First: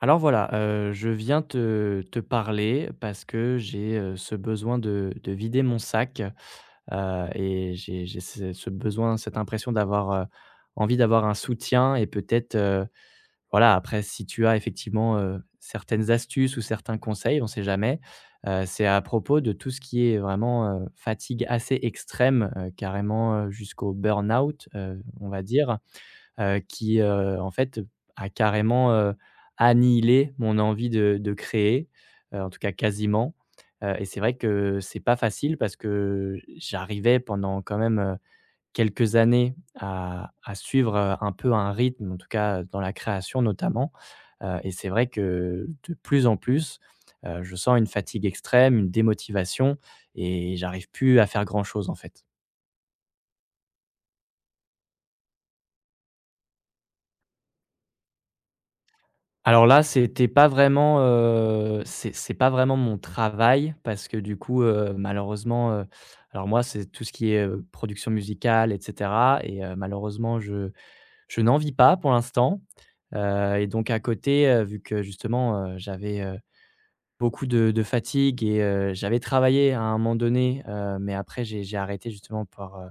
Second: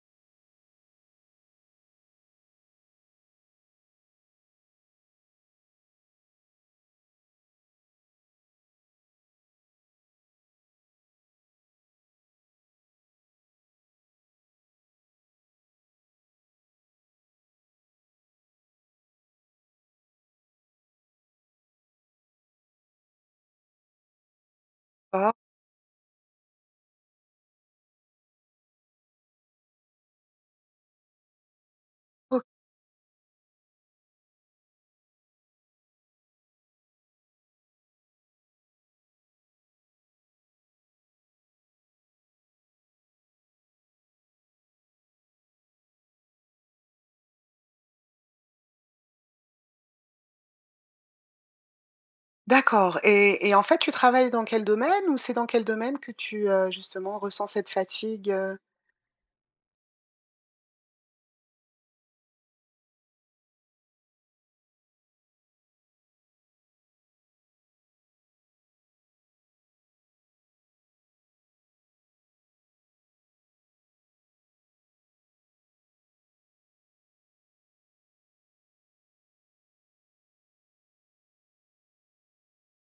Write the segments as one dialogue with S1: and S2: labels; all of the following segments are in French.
S1: Alors voilà, je viens te parler parce que j'ai, ce besoin de vider mon sac, et j'ai ce besoin, cette impression d'avoir, envie d'avoir un soutien et peut-être, voilà. Après si tu as effectivement, certaines astuces ou certains conseils, on ne sait jamais. C'est à propos de tout ce qui est vraiment, fatigue assez extrême, carrément, jusqu'au burn-out, on
S2: Ah
S1: va dire, qui, en fait, a carrément, annihilé mon envie de créer,
S2: OK,
S1: en tout cas quasiment, et c'est vrai que c'est pas facile parce que j'arrivais, pendant quand même, quelques années, à suivre, un peu un rythme, en tout cas dans la création notamment, et c'est vrai que de plus en plus, je sens une fatigue extrême, une démotivation, et j'arrive plus à faire grand chose, en fait.
S2: d'accord. Et en fait, tu travailles dans quel domaine ou c'est dans quel domaine que tu, justement ressens cette fatigue?
S1: Alors là, c'était pas vraiment, c'est pas vraiment mon travail parce que, du coup, malheureusement, alors moi, c'est tout ce qui est, production musicale et cetera. Et malheureusement, je n'en vis pas pour l'instant, et donc à côté, vu que justement, j'avais, beaucoup de fatigue. Et j'avais travaillé à un moment donné, mais après j'ai arrêté, justement, par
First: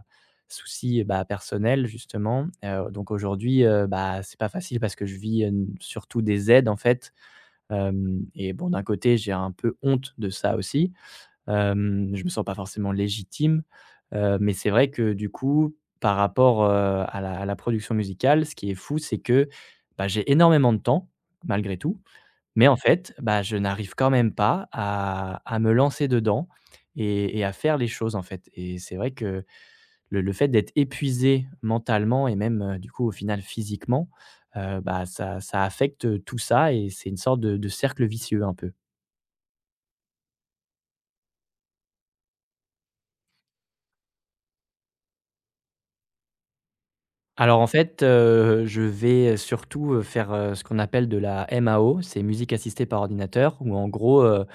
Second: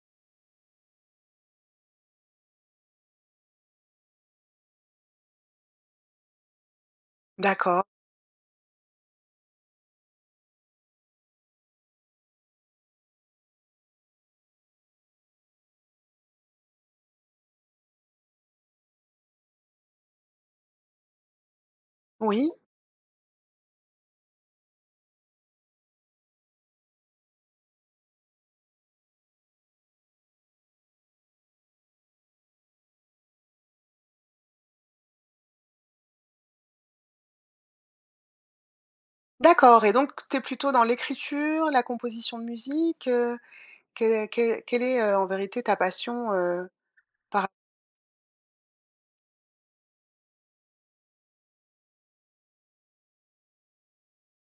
S1: souci, bah, personnel justement, donc aujourd'hui, bah, c'est pas facile parce que je vis, surtout des aides, en fait.
S2: D'accord,
S1: Hem Et bon, d'un côté, j'ai un peu honte de ça aussi. Je me sens pas forcément légitime, mais c'est vrai que, du coup, par rapport, à la production musicale, ce qui est fou, c'est que, bah, j'ai énormément de temps, malgré tout,
S2: oui,
S1: mais, en fait, bah, je n'arrive quand même pas à me lancer dedans et à faire les choses, en fait. Et c'est vrai que le fait d'être épuisé mentalement et même, du coup, au final, physiquement, bah, ça affecte tout ça. Et c'est une sorte de cercle vicieux un peu.
S2: d'accord. Et donc tu es plutôt dans l'écriture, la composition de musique, que quelle est, en vérité ta passion, par
S1: Alors, en fait, je vais, surtout, faire, ce qu'on appelle de la MAO, c'est musique assistée par ordinateur, où en gros, heu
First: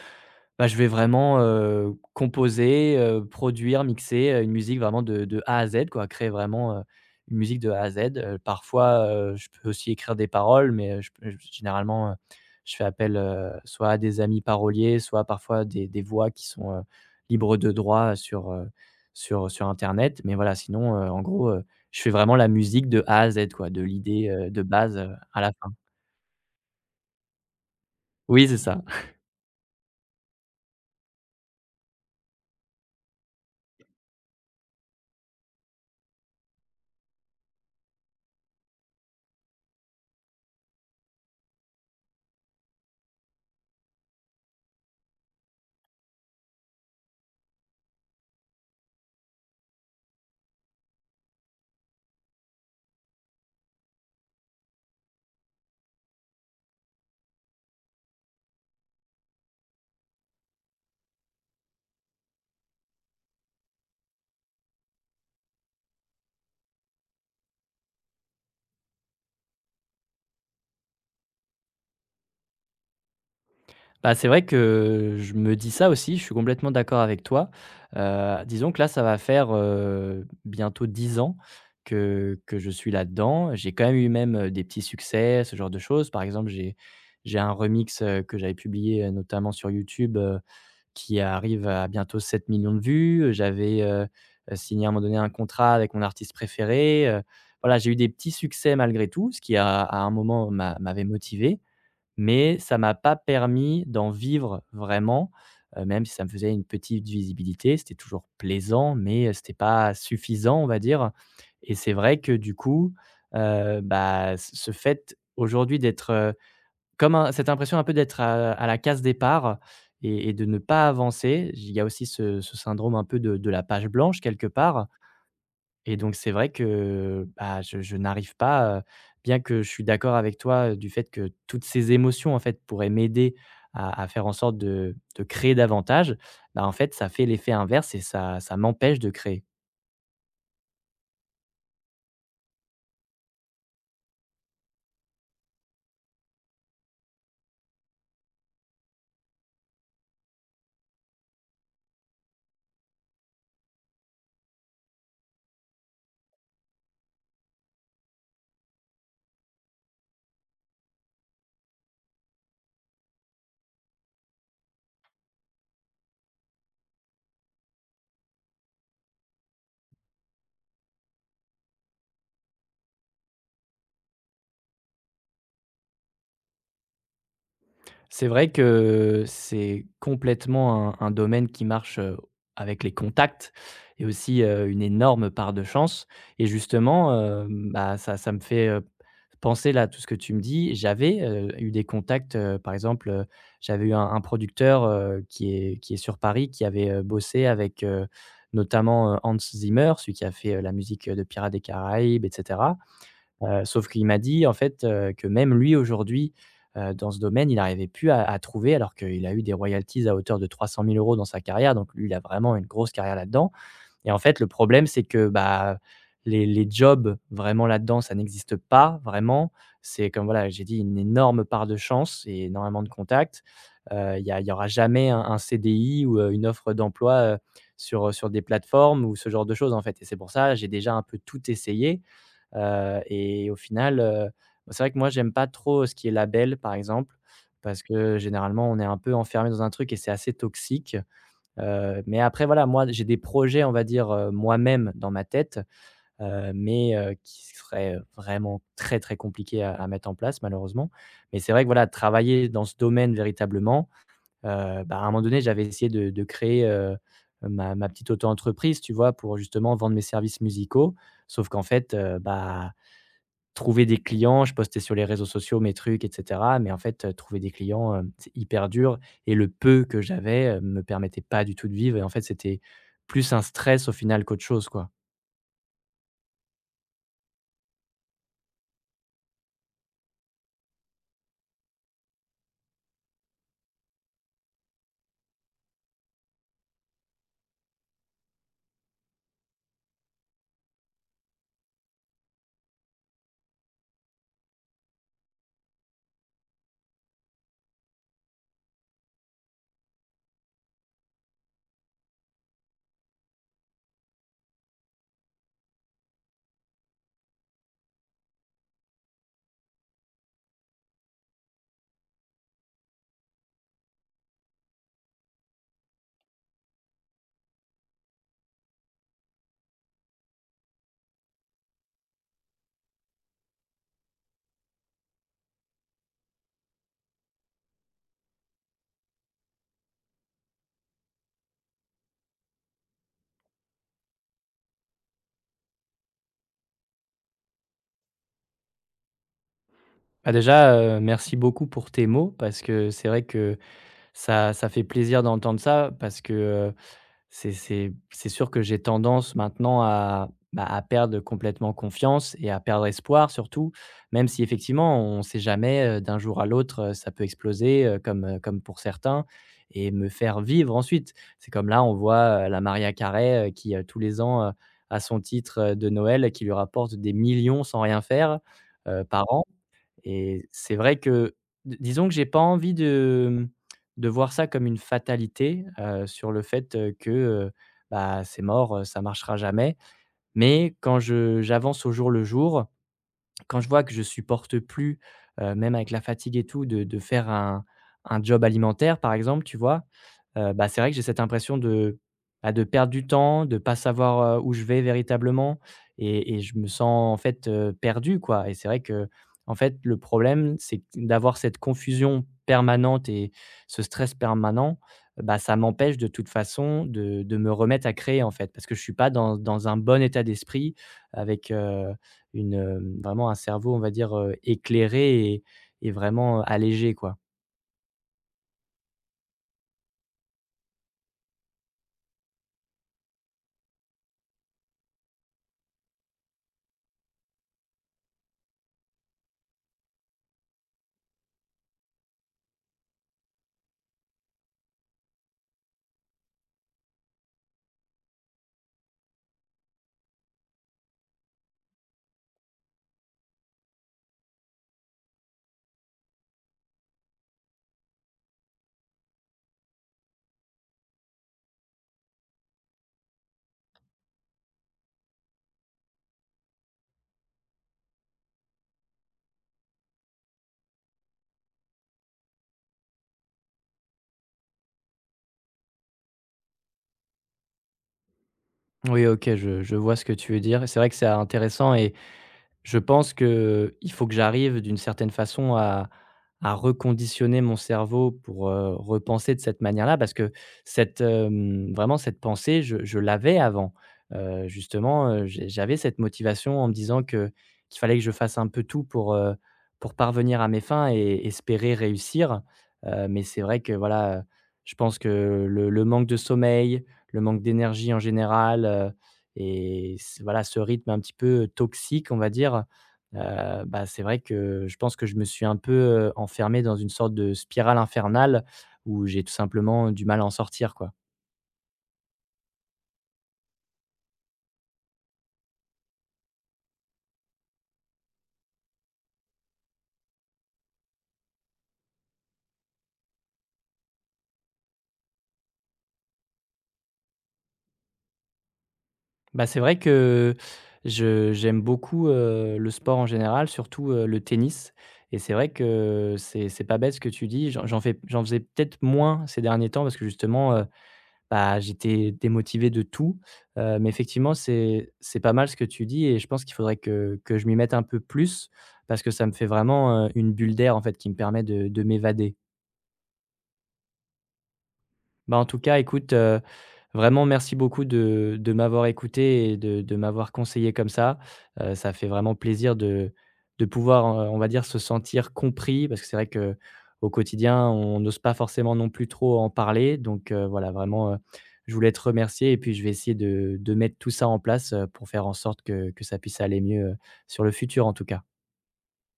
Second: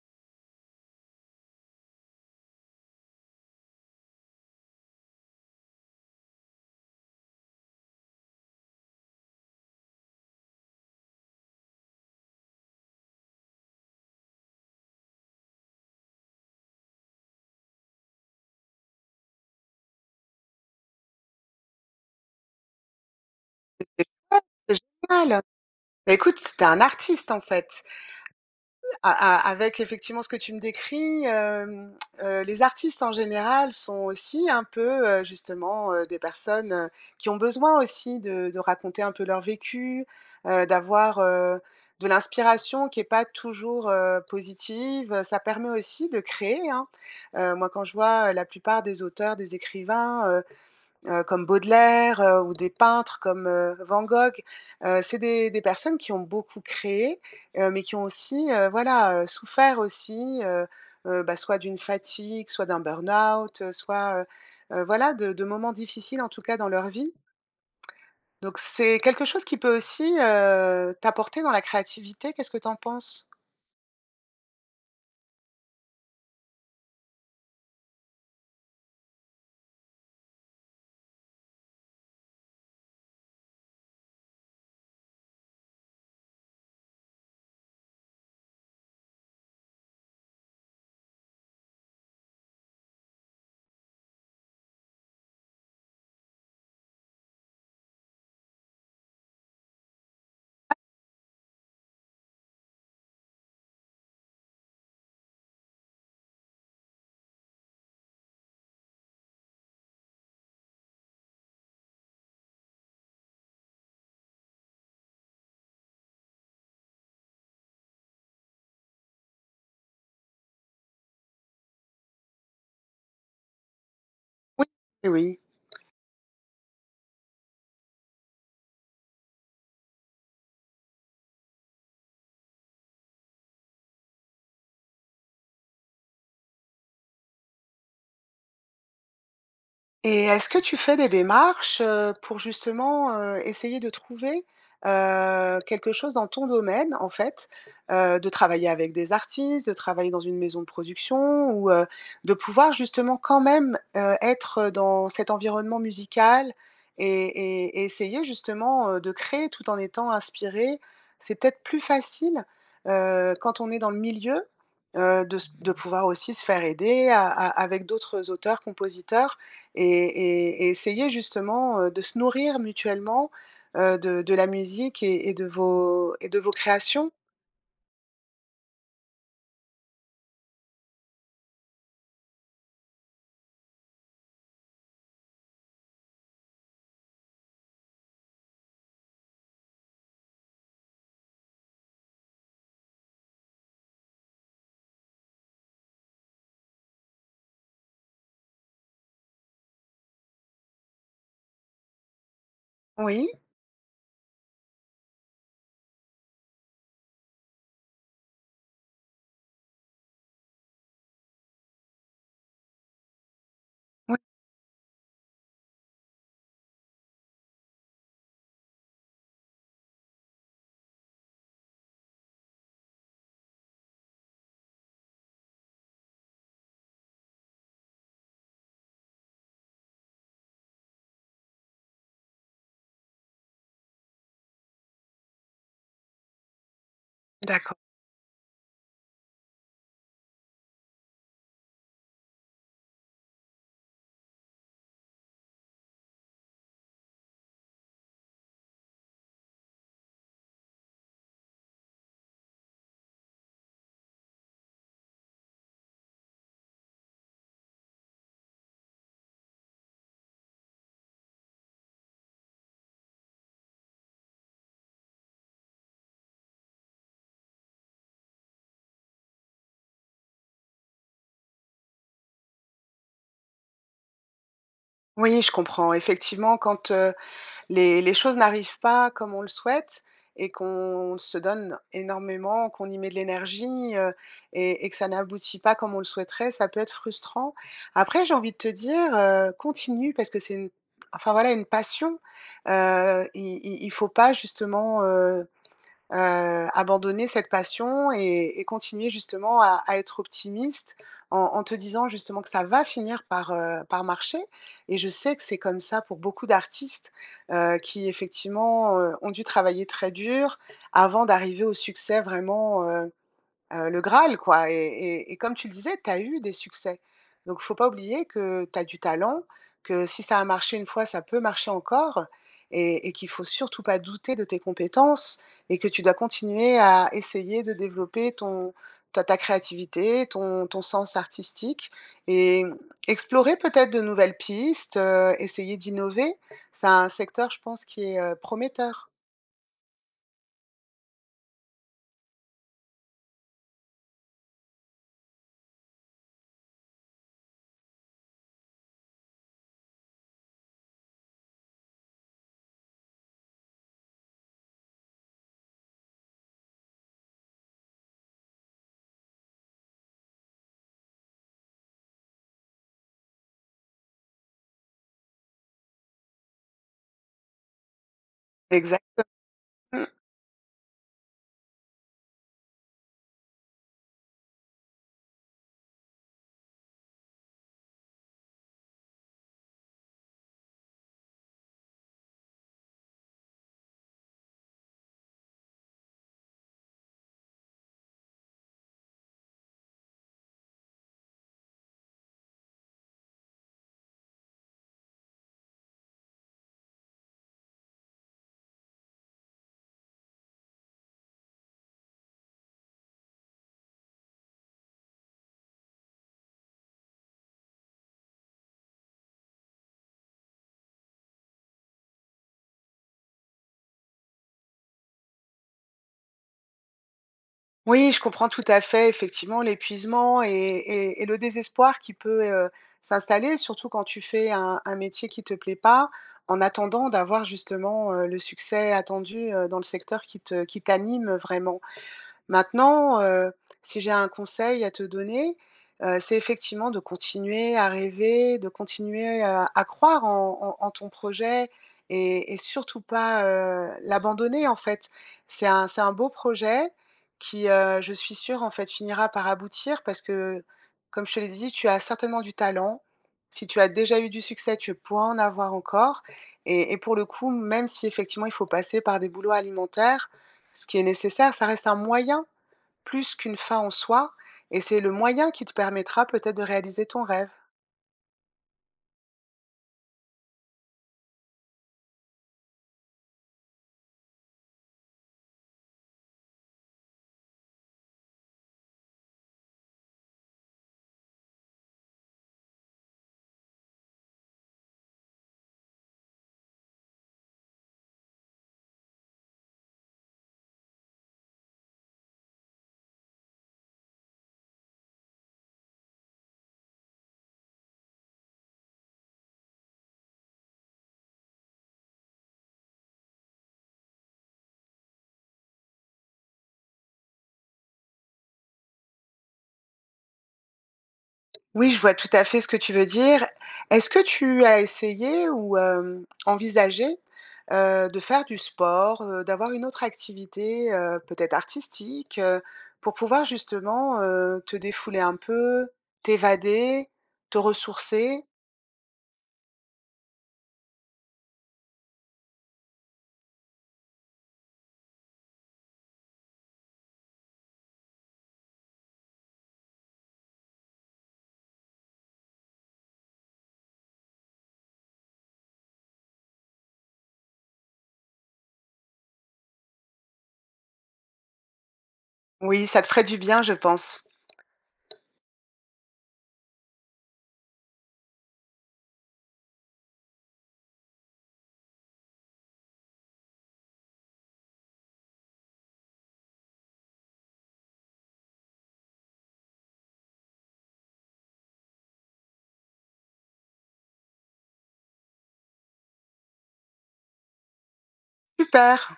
S1: Bah, je vais vraiment, composer, produire, mixer, une musique vraiment de A à Z, quoi. Créer vraiment, une musique de A à Z. Parfois, je peux aussi écrire des paroles, mais, je généralement, je fais appel, soit à des amis paroliers, soit parfois des voix qui sont, libres de droit sur, sur internet. Mais voilà. Sinon, en gros, je fais vraiment la musique de A à Z, quoi, de l'idée,
S2: rapport?
S1: de
S2: C'est
S1: base, à
S2: génial!
S1: la fin.
S2: Bah, écoute, t'es un artiste en fait.
S1: Oui, c'est ça.
S2: A a avec effectivement ce que tu me décris, les artistes en général sont aussi un peu, justement, des personnes, qui ont besoin aussi de raconter un peu leur vécu, d'avoir, de l'inspiration qui est pas toujours, positive, ça permet aussi de créer, hein. Moi quand je vois, la plupart des auteurs, des écrivains, comme Baudelaire, ou des peintres comme, Van Gogh. C'est des personnes qui ont beaucoup créé, mais qui ont aussi, voilà, souffert aussi, bah, soit d'une fatigue, soit d'un burn-out, soit, voilà, de moments difficiles, en tout cas, dans leur vie. Donc c'est quelque chose qui peut aussi, t'apporter dans la créativité. Qu'est-ce que tu en penses?
S1: Bah, c'est vrai que je me dis ça aussi, je suis complètement d'accord avec toi. Disons que là, ça va faire, bientôt 10 ans que je suis là-dedans. J'ai quand même eu même, des petits succès, ce genre de choses. Par exemple, j'ai un remix, que j'avais publié, notamment sur YouTube, qui arrive à bientôt 7 millions de vues. J'avais, signé à un moment donné un contrat avec mon artiste préféré, Voilà, j'ai eu des petits succès malgré tout, ce qui à un moment m'avait motivé. Mais ça m'a pas permis d'en vivre vraiment, même si ça me faisait une petite visibilité. C'était toujours plaisant, mais, c'était pas suffisant, on va dire. Et c'est vrai que, du coup, bah, ce fait aujourd'hui d'être, comme un, cette impression un peu d'être à la case départ et de ne pas avancer. Il y a aussi ce syndrome un peu de la page blanche quelque
S2: Oui.
S1: part.
S2: Oui.
S1: Et donc c'est vrai que, bah, je n'arrive pas, bien que je suis d'accord avec toi, du fait que toutes ces émotions, en fait, pourraient m'aider à faire en sorte de créer davantage. Bah, en fait, ça fait l'effet inverse et ça m'empêche de créer.
S2: Et est-ce que tu fais des démarches, pour justement, essayer de trouver, quelque chose dans ton domaine, en fait? De travailler avec des artistes, de travailler dans une maison de production ou, de pouvoir justement quand même, être dans cet environnement musical et essayer justement, de créer tout en étant inspiré? C'est peut-être plus facile, quand on est dans le milieu, de pouvoir aussi se faire aider a a avec d'autres auteurs, compositeurs. Et essayer justement, de se nourrir mutuellement, de la musique et de vos créations.
S1: C'est vrai que c'est complètement un domaine qui marche, avec les contacts et aussi, une énorme part de chance. Et justement, bah, ça me fait, penser là à tout ce que tu me dis. J'avais, eu des contacts, par exemple, j'avais eu un producteur, qui est sur Paris, qui avait, bossé avec, notamment, Hans Zimmer, celui qui a fait, la musique, de Pirates des Caraïbes, etc.
S2: Oui,
S1: Sauf qu'il m'a dit, en fait, que même lui aujourd'hui, dans ce domaine, il n'arrivait plus à trouver, alors qu'il a eu des royalties à hauteur de 300 000 € dans sa carrière. Donc lui, il a vraiment une grosse carrière là-dedans, et,
S2: oui,
S1: en fait, le problème, c'est que, bah, les jobs vraiment là-dedans, ça n'existe pas vraiment. C'est comme, voilà, j'ai dit, une énorme part de chance et énormément de contacts. Il y aura jamais un CDI ou, une offre d'emploi, sur des plateformes ou ce genre de choses, en fait. Et c'est pour ça, j'ai déjà un peu tout essayé. Et au final, c'est vrai que moi, j'aime pas trop ce qui est label, par exemple,
S2: d'accord.
S1: parce que généralement, on est un peu enfermé dans un truc et c'est assez toxique. Mais après, voilà, moi, j'ai des projets, on va dire, moi-même dans ma tête, mais qui seraient vraiment très, très compliqués à mettre en place, malheureusement. Mais c'est vrai que, voilà, travailler dans ce domaine véritablement, bah, à un moment donné, j'avais essayé de créer, ma petite auto-entreprise, tu vois? Pour justement vendre mes services musicaux. Sauf qu'en fait, bah, trouver des clients, je postais sur les réseaux sociaux mes trucs et cetera. Mais, en fait, trouver des clients, c'est hyper dur, et le peu que j'avais, me permettait pas du tout de vivre. Et, en fait, c'était plus un stress au final qu'autre chose, quoi.
S2: Oui, je comprends. Effectivement, quand, les choses n'arrivent pas comme on le souhaite et qu'on se donne énormément, qu'on y met de l'énergie, et que ça n'aboutit pas comme on le souhaiterait, ça peut être frustrant. Après, j'ai envie de te dire, continue parce que c'est une enfin voilà, une passion. I i il faut pas justement, abandonner cette passion et continuer justement à être optimiste en en te disant justement que ça va finir par, par marcher et je sais que c'est comme ça pour beaucoup d'artistes, qui effectivement, ont dû travailler très dur avant d'arriver au succès vraiment, le Graal quoi et comme tu le disais, tu as eu des succès. Donc faut pas oublier que tu as du talent, que si ça a marché une fois, ça peut marcher encore et qu'il faut surtout pas douter de tes compétences et que tu dois continuer à essayer de développer ton ta ta créativité, ton sens artistique et mmh, explorer peut-être de nouvelles pistes, essayer d'innover. C'est un secteur, je pense, qui est, prometteur.
S1: Bah, déjà, merci beaucoup pour tes mots, parce que c'est vrai que ça fait plaisir d'entendre ça. Parce que, c'est sûr que j'ai tendance maintenant à, bah, à perdre complètement confiance et à perdre espoir, surtout, même si effectivement on ne sait jamais, d'un jour à l'autre, ça peut exploser, comme pour certains, et me faire vivre ensuite. C'est comme là, on voit, la Maria Carey, qui, tous les ans, a son titre, de Noël, qui lui rapporte des millions sans rien faire,
S2: Exact.
S1: par an.
S2: Mmh.
S1: Et c'est vrai que, d disons que j'ai pas envie de, de voir ça comme une fatalité, sur le fait, que, bah, c'est mort, ça marchera jamais. Mais quand je j'avance au jour le jour, quand je vois que je supporte plus, même avec la fatigue et tout, de faire un job alimentaire, par exemple, tu vois? Bah, c'est vrai que j'ai cette impression de, bah, de perdre du temps, de pas savoir, où je vais véritablement, et je me sens, en fait, perdu, quoi. Et c'est vrai que en fait, le problème, c'est que d'avoir cette confusion permanente et ce stress permanent, bah, ça m'empêche, de toute façon, de me remettre à créer, en fait, parce que je suis pas dans un bon état d'esprit avec, vraiment un cerveau, on va dire, éclairé et vraiment, allégé, quoi.
S2: Oui, je comprends tout à fait, effectivement, l'épuisement et le désespoir qui peut, s'installer, surtout quand tu fais un métier qui te plaît pas, en attendant d'avoir justement, le succès attendu, dans le secteur qui t'anime vraiment. Maintenant, si j'ai un conseil à te donner, c'est effectivement de continuer à rêver, de continuer à croire en ton projet et surtout pas, l'abandonner, en fait. C'est un beau projet qui, je suis sûre, en fait, finira par aboutir parce que, comme je te l'ai dit, tu as certainement du talent. Si tu as déjà eu du succès, tu pourras en avoir encore et pour le coup, même si effectivement il faut passer par des boulots alimentaires, ce qui est nécessaire, ça reste un moyen plus qu'une fin en soi, et c'est le moyen qui te permettra peut-être de réaliser ton rêve.
S1: Oui, OK, je vois ce que tu veux dire. C'est vrai que c'est intéressant. Je pense que il faut que j'arrive d'une certaine façon à reconditionner mon cerveau pour, repenser de cette manière-là, parce que vraiment cette pensée, je l'avais avant. Justement, j'avais cette motivation en me disant que qu'il fallait que je fasse un peu tout pour parvenir à mes fins et espérer réussir. Mais c'est vrai que voilà, je pense que le manque de sommeil, le manque d'énergie en général, et c voilà, ce rythme un petit peu toxique, on va dire, bah, c'est vrai que je pense que je me suis un peu, enfermé dans une sorte de spirale infernale, où j'ai tout simplement du mal à en sortir, quoi.
S2: Oui, je vois tout à fait ce que tu veux dire. Est-ce que tu as essayé ou hem, envisagé, de faire du sport, d'avoir une autre activité, peut-être artistique, pour pouvoir justement, te défouler un peu, t'évader, te ressourcer?
S1: Bah, c'est vrai que je j'aime beaucoup, le sport en général, surtout, le tennis. Et c'est vrai que c'est pas bête ce que tu dis. J'en faisais peut-être moins ces derniers temps, parce que justement. Bah, j'étais démotivé de tout, mais effectivement, c'est pas mal ce que tu dis, et je pense qu'il faudrait que je m'y mette un peu plus, parce que ça me fait vraiment, une bulle d'air, en fait, qui me permet de m'évader.
S2: Oui, ça te ferait du bien, je pense.
S1: Bah, en tout cas, écoute, vraiment merci beaucoup de m'avoir écouté et de m'avoir conseillé comme ça. Ça fait vraiment plaisir de pouvoir, on va dire, se sentir compris, parce que c'est vrai que au quotidien, on n'ose pas forcément non plus trop en parler. Donc, voilà. Vraiment, je voulais te remercier, et puis je vais essayer de mettre tout ça en place, pour faire en sorte que ça puisse aller mieux, sur le futur, en tout cas.
S2: Super!